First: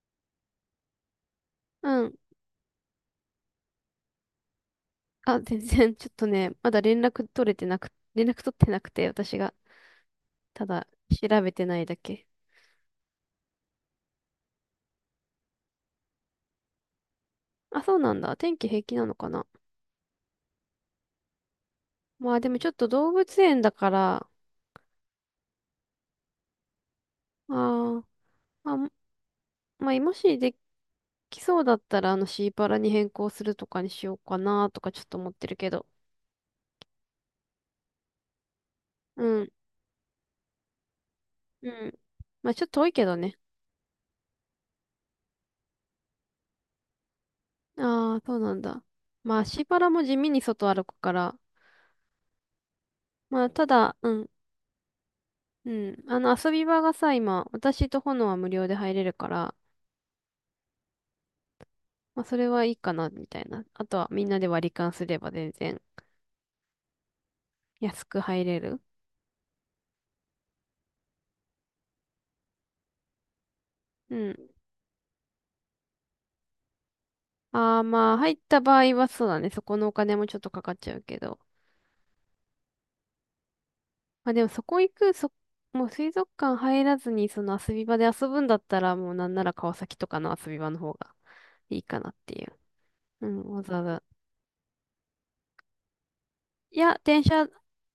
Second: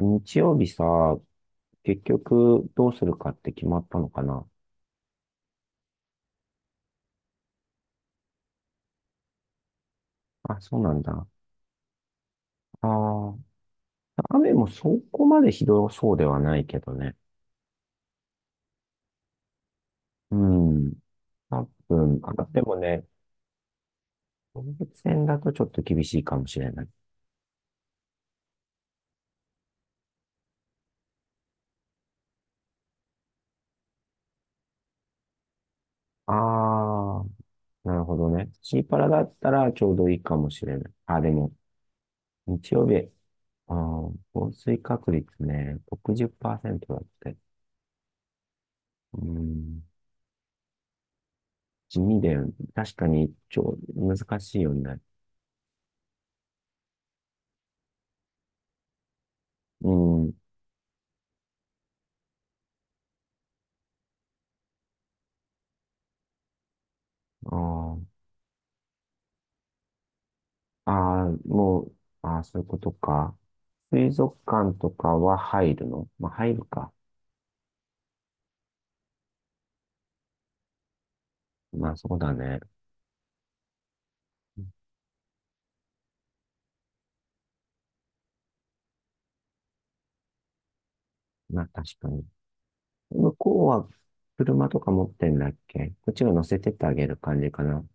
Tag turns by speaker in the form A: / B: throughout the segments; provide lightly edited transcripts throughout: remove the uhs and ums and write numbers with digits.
A: 日曜日さ、結
B: うん。
A: 局どうするかって決まったのかな？
B: あ、全然、ちょっとね、まだ連絡取れてなく、連絡取ってなくて、私が、
A: あ、
B: た
A: そう
B: だ、
A: なんだ。
B: 調べてないだけ。
A: ああ、雨もそこまでひどそうではないけどね。
B: あ、そうなんだ。天気平気なのかな。
A: うん。多分、
B: ま
A: あ、
B: あ、でも
A: で
B: ちょっ
A: も
B: と
A: ね、
B: 動物園だから、
A: 動物園だとちょっと厳しいかもしれない。
B: あーまあ、まあ、もしできそうだったら、シーパラに変更するとかにしようかな、とかちょっと思ってるけど。
A: ああ、なるほどね。シーパラだ
B: う
A: っ
B: ん、
A: たらちょうどいいかもしれない。あ、でも、
B: うん。まあ、ちょっ
A: 日
B: と
A: 曜
B: 遠いけ
A: 日、
B: どね。
A: 降水確率ね、60%だって。
B: ああ、そうなんだ。
A: う
B: まあ、シーパ
A: ん、
B: ラも地味に外歩くから、
A: 地味で、確かに、
B: まあ、ただ、うん、
A: 難しいよね。
B: うん。あの、遊び場がさ、今、私と炎は無料で入れるから、
A: うん。
B: まあ、それはいいかな、みたいな。あとは、みんなで割り勘すれば全然安
A: あ
B: く入れる。
A: あ、ああもう、ああ、そういうことか。水
B: う
A: 族
B: ん。
A: 館とかは入るのまあ、入るか。
B: ああ、まあ、入った場合はそうだね。そこのお金もちょっとかかっちゃうけど。
A: まあ、そうだね。
B: まあ、でも、そこ行く、そ、もう水族館入らずに、その遊び場で遊ぶんだったら、もうなんなら川崎とかの遊び場の方が
A: まあ、
B: いい
A: 確
B: か
A: か
B: なっ
A: に。
B: ていう。う
A: 向
B: ん、
A: こ
B: わ
A: う
B: ざわ
A: は
B: ざ。
A: 車とか持ってんだっけ？こっちが乗せてっ
B: い
A: てあ
B: や、
A: げる
B: 電
A: 感
B: 車
A: じかな？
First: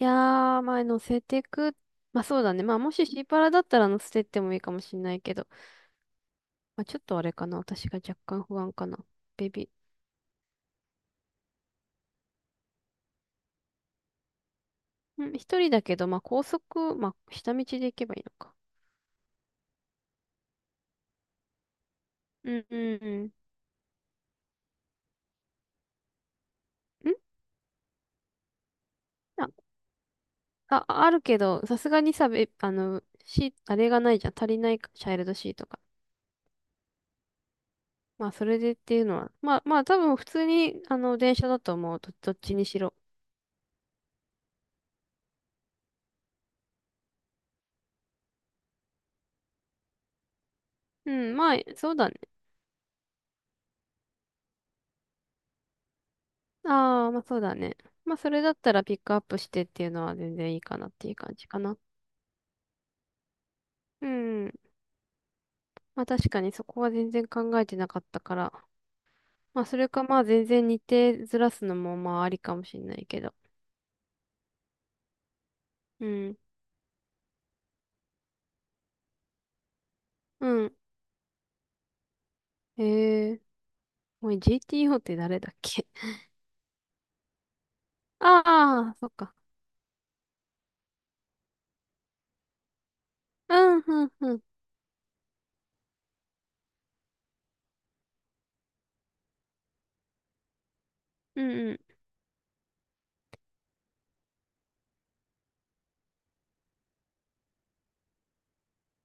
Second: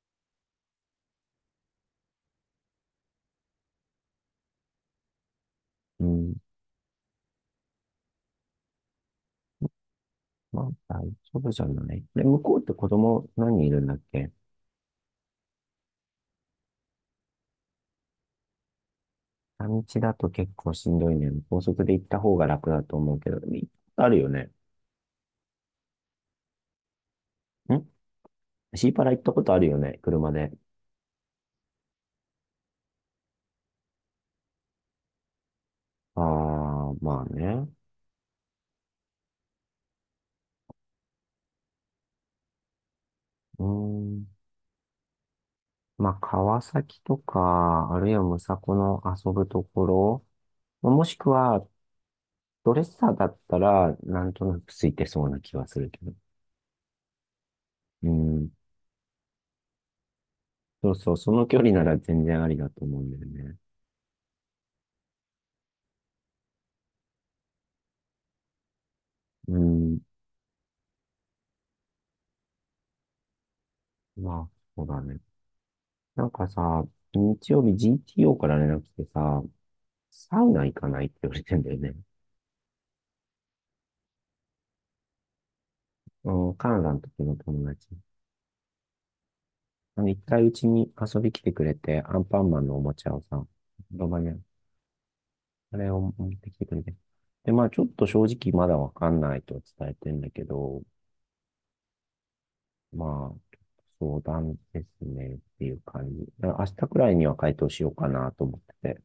B: いやー、まあ、乗せてく。まあ、そうだね。まあ、もしシーパラだったら乗せてってもいいかもしんないけど。
A: うん。
B: まあ、ちょっとあれかな。私が若干不安かな。ベビ
A: まあ、大丈夫じゃない。で、向こうって子供何人いるんだっけ？
B: ー。うん、一人だけど、まあ、高速、まあ、下道で行けばいいのか。
A: 半日だと結構しんどいね。高速で行った方が
B: うん、
A: 楽
B: う
A: だと思うけ
B: ん、
A: ど、あるよね。
B: うん。ん
A: んシーパラ行ったことあるよね、車で。
B: あ、あ、あるけど、さすがにさ、べ、あの、シー、あれがないじゃん。足りないか、チャイルドシートが。
A: ああ、まあね。
B: まあ、それでっていうのは。まあ、多分普通に、電車だと思う。どっちにしろ。
A: うーん。まあ、川崎とか、あるいはむさこの遊ぶところ、まあも
B: う
A: しく
B: ん、まあ、
A: は、
B: そうだね。
A: ドレッサーだったら、なんとなくついてそうな気はするけど。
B: ああ、まあそうだね。
A: う
B: まあそれ
A: ん。
B: だったらピックアップしてっていうのは全然いいかな
A: そ
B: っ
A: う
B: て
A: そ
B: い
A: う、
B: う
A: そ
B: 感
A: の
B: じ
A: 距
B: か
A: 離
B: な。
A: なら全然ありだと思うんだよね。
B: うん。まあ確かにそこは全然考えてなかったから。
A: う
B: まあそれ
A: ん。
B: かまあ全然日程ずらすのもまあありかもしんないけど。
A: まあ、そうだね。
B: う
A: なん
B: ん。
A: かさ、日曜日 GTO から連絡来てさ、サ
B: う
A: ウナ行
B: ん。
A: かないって言われてんだよね。
B: ええー。おい、GTO って誰だっけ？
A: うん、カナダの時の友達。
B: ああ、そっか。
A: あの、一回うちに遊び来てくれて、アンパンマンのおもちゃをさ、
B: うん、う
A: ロ
B: ん、
A: バニ
B: う
A: ャ
B: ん。
A: あれを持ってきてくれて。で、まあ、ちょっと正直まだわかんないと伝えてんだけど、
B: うん、う
A: まあ、相談ですねっていう感じ。だから明日くらいには回答しようかなと思ってて。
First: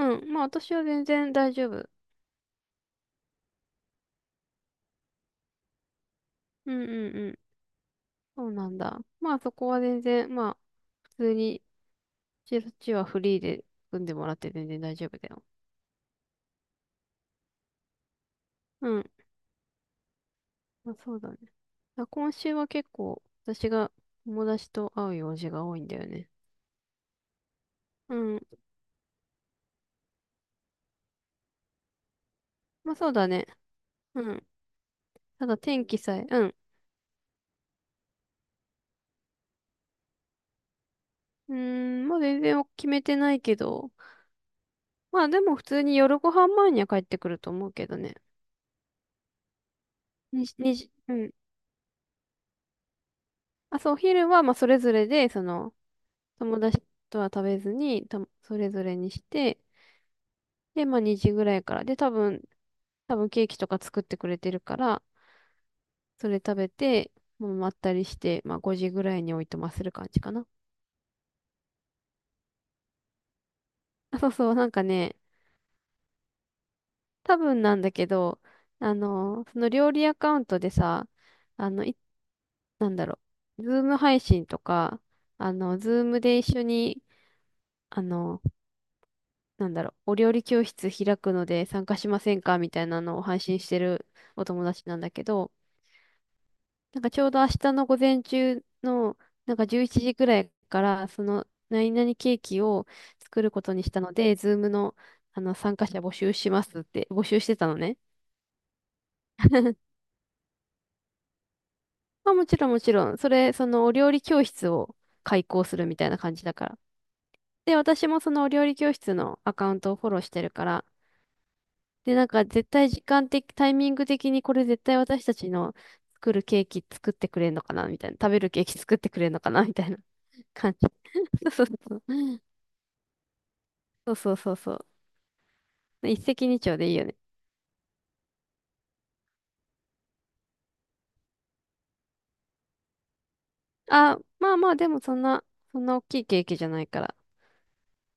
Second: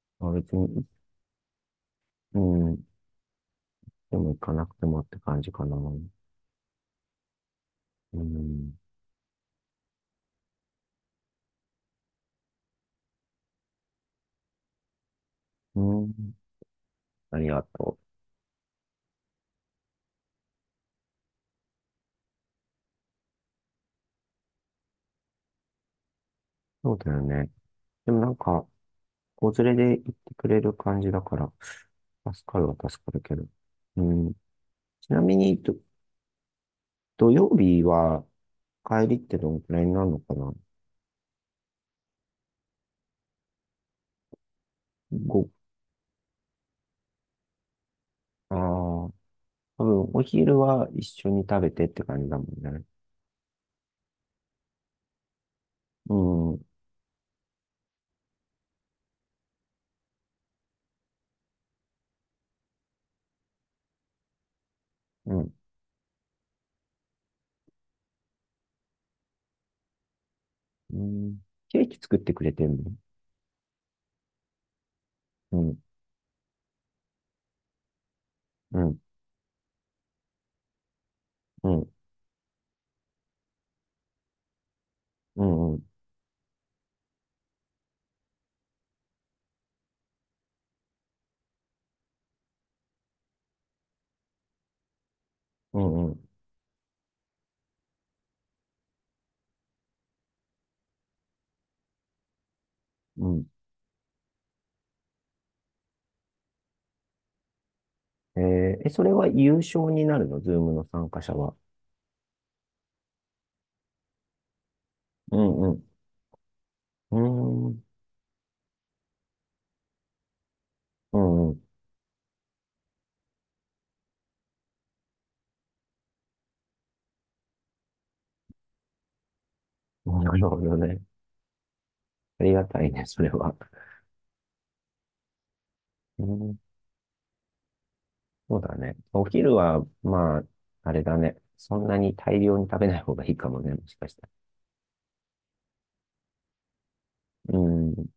B: ん。う
A: まあ、
B: ん。まあ
A: 別
B: 私
A: に、
B: は全然大丈夫。
A: うん、でも行かなくてもって感じかな。う
B: うん、うん、うん。そうな
A: ん、
B: んだ。まあそこは全然、まあ普通に、そっちはフリーで組んでもらって全然大丈夫だよ。
A: うん、ありがとう。
B: うん。まあ、そうだね。あ、今週は結構私が友達と会う用事が多いんだよね。
A: そうだよね。で
B: う
A: もなん
B: ん。
A: か、子連れで行ってくれる感じだから、助かるは
B: まあ
A: 助
B: そ
A: か
B: う
A: る
B: だ
A: けど。
B: ね。
A: う
B: う
A: ん、
B: ん。
A: ちなみ
B: ただ
A: に、
B: 天気さえ、うん。
A: 土曜日は帰りってどのくらいになるのかな？
B: うーん、まあ全然決めてないけど。まあで
A: ご、
B: も普通に夜ご飯前には帰ってくると思うけどね。
A: ああ、多分お
B: にじ、
A: 昼
B: に
A: は
B: じ、
A: 一
B: う
A: 緒
B: ん。
A: に食べてって感じだもんね。
B: あ、そう、お昼はまあそれぞれで、
A: う
B: 友
A: ん、
B: 達とは食べずに、それぞれにして、で、まあ2時ぐらいから。で、多分ケーキとか作ってくれてるから、
A: うん、
B: それ食べて、もうまったりして、まあ5時ぐらいにおいとまする感じかな。
A: うん。ケーキ作ってくれてんの？
B: あ、そうそう、なんかね、
A: うん、
B: 多分なんだけど、
A: う
B: あ
A: ん、
B: の、その料理アカウントでさ、
A: う
B: あの、
A: ん、
B: い、なんだろう、ズーム配信とか、
A: う
B: あ
A: ん、う
B: の、
A: ん、
B: ズームで一緒に、あの、なんだろう、お料理教室開くので参加しませんかみたいなのを配信してるお友達なんだけど、
A: うん、うん。
B: なんかちょうど明日の午前中の、なんか11時ぐらいから、その、何々ケーキを
A: う
B: 作
A: ん。
B: ることにしたので、ズームの、あの、参加者募集しますって、募集してたのね。
A: ええ、それは優勝になるの？ズームの参加者は？
B: まあもちろんもちろん、そのお料理教室を
A: う
B: 開
A: ん、
B: 講
A: う
B: す
A: ん、
B: るみたいな感じだから。
A: う
B: で、
A: ん、
B: 私もそのお料理教室のアカウントをフォローしてるから、
A: うん、う
B: で、なんか絶対時間的、タイミング的にこれ絶対私たちの作るケーキ作ってくれんのかなみたいな、食べるケーキ作ってくれんのかなみたいな
A: ん。なるほ
B: 感
A: ど
B: じ。
A: ね。
B: そうそうそう。
A: ありがたいね、それは。
B: そうそうそうそう。ね一
A: う
B: 石
A: ん、
B: 二鳥でいいよね。
A: そうだね。お昼は、まあ、あれだね。そんなに大量に食べない方がいいかもね、もしかし
B: あ、
A: た
B: まあまあ、でもそんな、そんな大きいケーキじゃないから。
A: ら。うん。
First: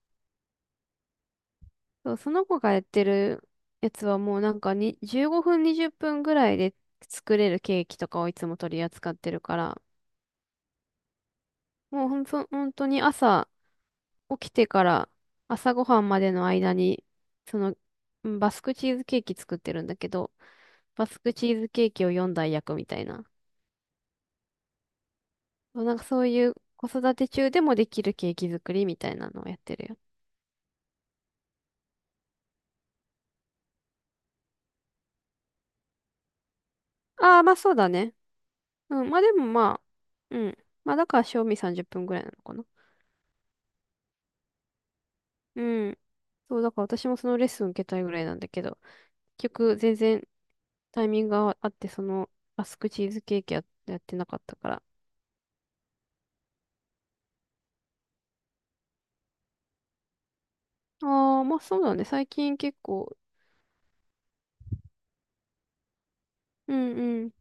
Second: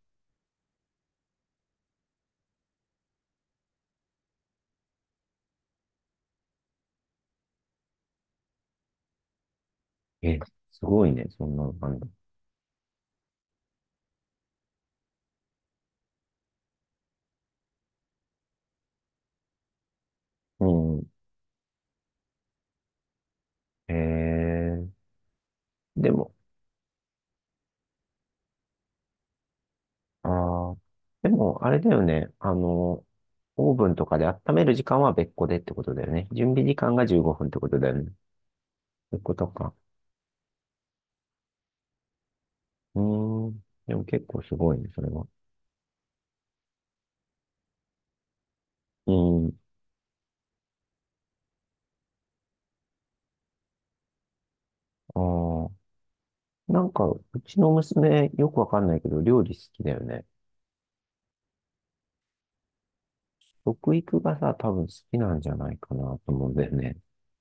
B: そう、その子がやってるやつはもうなんかに15分20分ぐらいで作れるケーキとかをいつも取り扱ってるから、
A: え、すごいね、そんなの
B: もうほんと、本当に朝起きてから朝ごはんまでの間に、その、うんバスクチーズケーキ作ってるんだけど、
A: う
B: バ
A: ん。
B: スクチーズケーキを4台焼くみたいな。
A: ええ
B: そう、なんか
A: で
B: そう
A: も、
B: いう子育て中でもできるケーキ作りみたいなのをやってるよ。
A: ああ、でも、あれだよね。あの、オーブンとかで温める時間は別個でってことだよね。準備時間が15
B: ああ、
A: 分っ
B: まあ
A: てこ
B: そう
A: とだ
B: だ
A: よね。そ
B: ね。うん、
A: う
B: ま
A: いう
B: あで
A: こ
B: も
A: とか。
B: まあ、うん。まあだから、賞味30分ぐらいなのかな。
A: うーん。でも結構すごいね、それは。
B: うん。そう、だから私もそのレッスン受けたいぐらいなんだけど、
A: う
B: 結
A: ん。
B: 局全然タイミングがあって、そのアスクチーズケーキや、やってなかったから。
A: ああ。なんか、うちの娘、よくわかんないけど、料理好きだよね。
B: ああ、まあそうだね。最近結構、
A: 食育がさ、多分好きなんじゃないかなと思うんだよ
B: うん
A: ね。
B: うん。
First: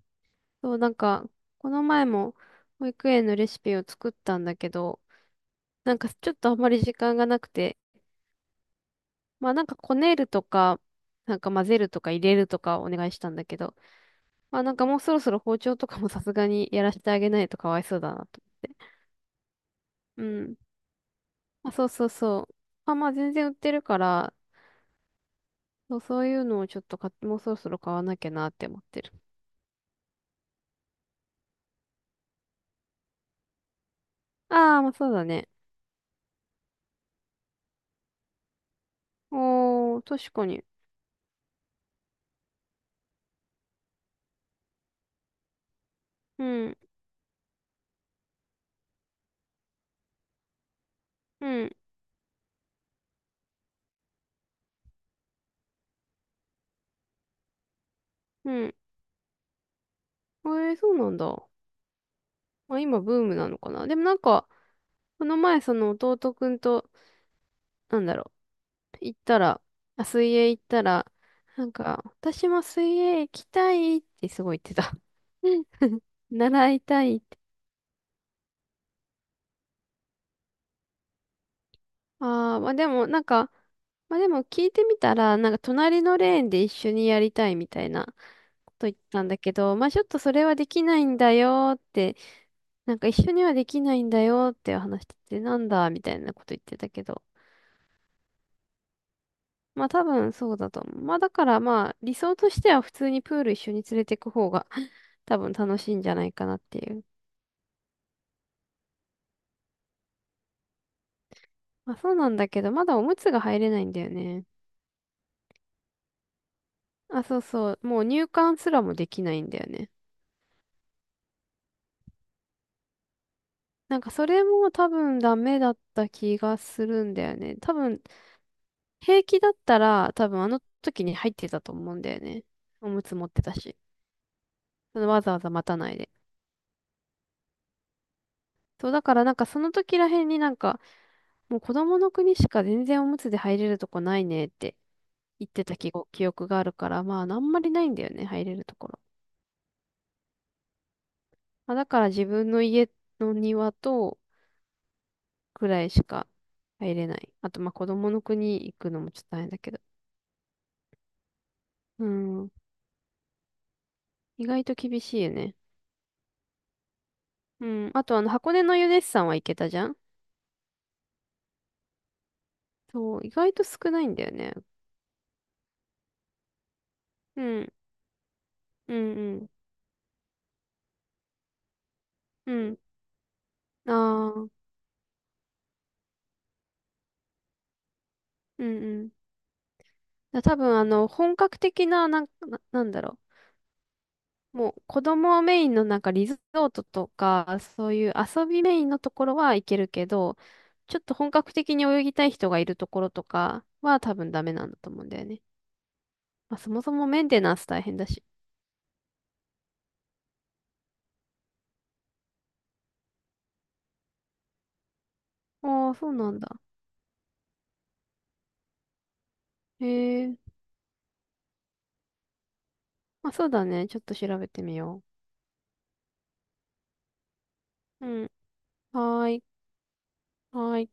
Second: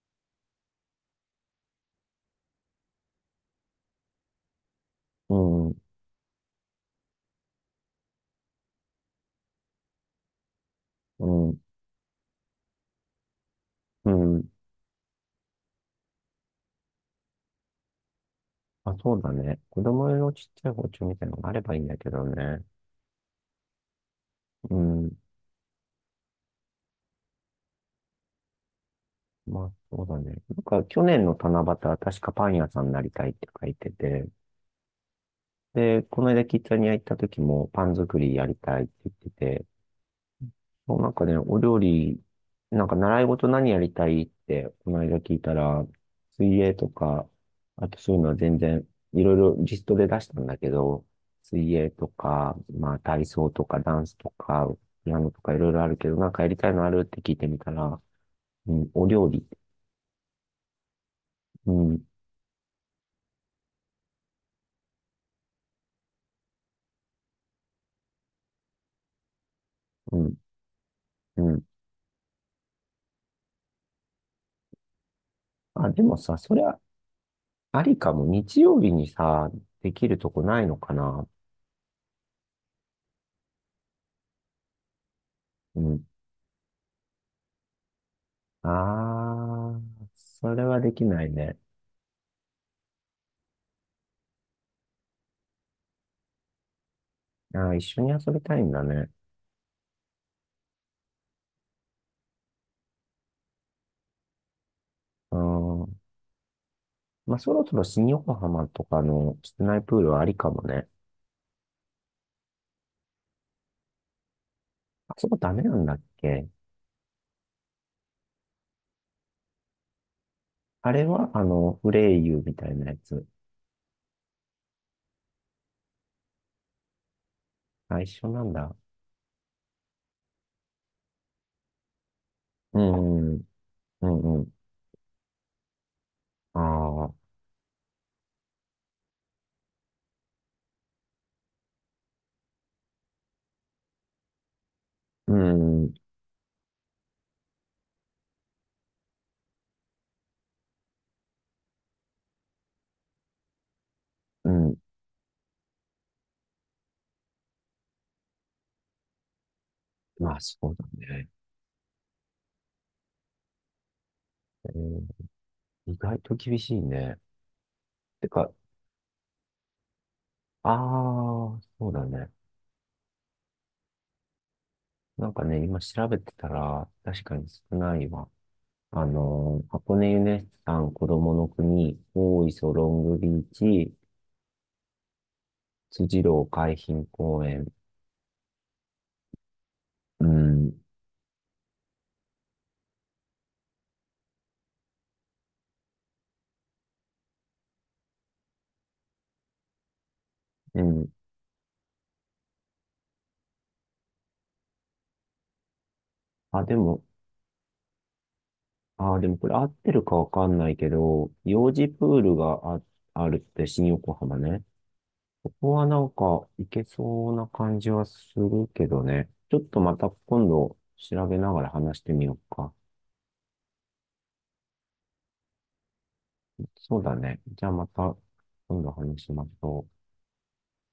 B: そう、なんか、この前も保育園のレシピを作ったんだけど、
A: うん。
B: なんかちょっとあんまり時間がなくて、まあなんかこねるとか、
A: う
B: なんか
A: ん。
B: 混ぜるとか入れるとかお願いしたんだけど、
A: うん。
B: まあなんかもうそろそろ包丁とかもさすがにやらせてあげないとかわいそうだなと思って。
A: あ、そうだね。子供用
B: う
A: のちっ
B: ん。
A: ちゃい包丁みたいなのがあれ
B: まあ、
A: ばいい
B: そ
A: ん
B: う
A: だ
B: そう
A: けど
B: そう。
A: ね。
B: あ、まあ全然売ってるから、
A: うん。
B: そう、そういうのをちょっと買って、もうそろそろ買わなきゃなって思ってる。
A: まあ、そうだね。なんか、去年の七夕は確かパン屋さんになりたいって書いてて、
B: ああ、まあそうだね。
A: で、この間キッザニア行った時もパン作りやりたいって言ってて、
B: おー、確かに。
A: もうなんかね、お料理、なんか習い事何やりたいって、この間聞いたら、
B: う
A: 水泳
B: ん、
A: とか、あとそういうのは全然、いろいろリストで出したんだけど、
B: うん、
A: 水泳とか、まあ体操とかダンスとか、ピアノとかいろいろあるけど、なんかやりたいのあるって聞いてみたら、
B: う
A: う
B: ん。
A: ん、お料理、
B: えー、そうなんだ。
A: うん、
B: まあ今ブームなのかな。でもなんか、この前その弟くんと、なんだろう、行ったら、あ、
A: う
B: 水
A: ん、
B: 泳行ったら、
A: うん。
B: なんか、私も水泳行きたいってすごい言ってた。
A: あ、で もさ、それ
B: 習
A: は
B: いたいって。
A: ありかも。日曜日にさ、できるとこないのかな？
B: ああ、まあでもなんか、まあでも聞いてみたら、なんか
A: う
B: 隣
A: ん。
B: のレーンで一緒にやりたいみたいな
A: あ
B: こと言ったんだけど、
A: あ、
B: まあちょっとそれ
A: そ
B: は
A: れ
B: で
A: は
B: き
A: で
B: な
A: き
B: いん
A: ない
B: だ
A: ね。
B: よって、なんか一緒にはできないんだよって話してて、なんだみたいなこと言ってたけど。
A: ああ、一緒に遊びたいんだね。
B: まあ多分そうだと思う。まあだからまあ理想としては普通にプール一緒に連れてく方が
A: う
B: 多分楽しい
A: ん。
B: んじゃないかなっていう。
A: まあ、そろそろ新横浜とかの室内プールはありかもね。
B: まあそうなんだけど、まだおむつが入れないんだよね。
A: あそこダメなんだっけ？
B: あ、そうそう。もう入館すらもできないんだよね。
A: あれは、あの、フレイユみたいなやつ。
B: なんかそれも多分ダメだった気がするんだよね。多
A: あ、
B: 分
A: 一緒なんだ。
B: 平気だったら多分あの時に入ってたと思うんだよね。
A: う
B: おむつ持っ
A: ん、
B: て
A: う
B: たし。
A: ん、うん。
B: そのわざわざ待たないで。
A: ああ、
B: そうだからなんかその時らへんになんかもう子供の国しか全然おむつで入れるとこないねって
A: う
B: 言ってた記
A: ん、
B: 憶、記憶があるからまああんまりないんだよね入れるところ。まあ、だから自分の家の庭と
A: うん。
B: くらいしか入れない。あと、まあ、子供の国行くのもちょっと大変だけど。
A: まあ、そうだね。
B: うん。意外と
A: う
B: 厳
A: ん、
B: しいよね。
A: 意外と厳しいね。
B: うん。あと、あ
A: て
B: の、
A: か、
B: 箱根のユネッサンは行けたじゃん？
A: ああ、そうだね。
B: そう、意外と少ないんだよね。
A: なんかね、今調べてたら、確か
B: う
A: に
B: ん。
A: 少ないわ。
B: うん、うん。
A: 箱根ユネスさん、子供の国、大
B: う
A: 磯
B: ん。
A: ロングビーチ、
B: ああ。
A: 辻堂海浜公園。
B: うん、うん。
A: う
B: だ多分、
A: ん、
B: 本格的な、なんだろう。もう、子供メインのなんかリゾートとか、そういう遊びメインのところは行けるけど、
A: う
B: ちょっ
A: ん。
B: と本格的に泳ぎたい人がいるところとかは多分ダメなんだと思うんだよね。まあ、
A: あ、
B: そ
A: で
B: もそ
A: も、
B: もメンテナンス大変だし。
A: あー、でもこれ合ってるかわかんないけど、幼児プールがあるって新横浜ね。ここは
B: ああ、
A: な
B: そ
A: ん
B: うなん
A: か
B: だ。
A: 行けそうな感じはするけどね。ちょっとまた
B: へえ。
A: 今度調べながら話してみようか。
B: まあ、そうだね。ちょっと調べてみよ
A: そうだね。じゃあま
B: う。
A: た
B: うん。
A: 今度話
B: は
A: し
B: ーい。
A: ましょう。
B: はーい。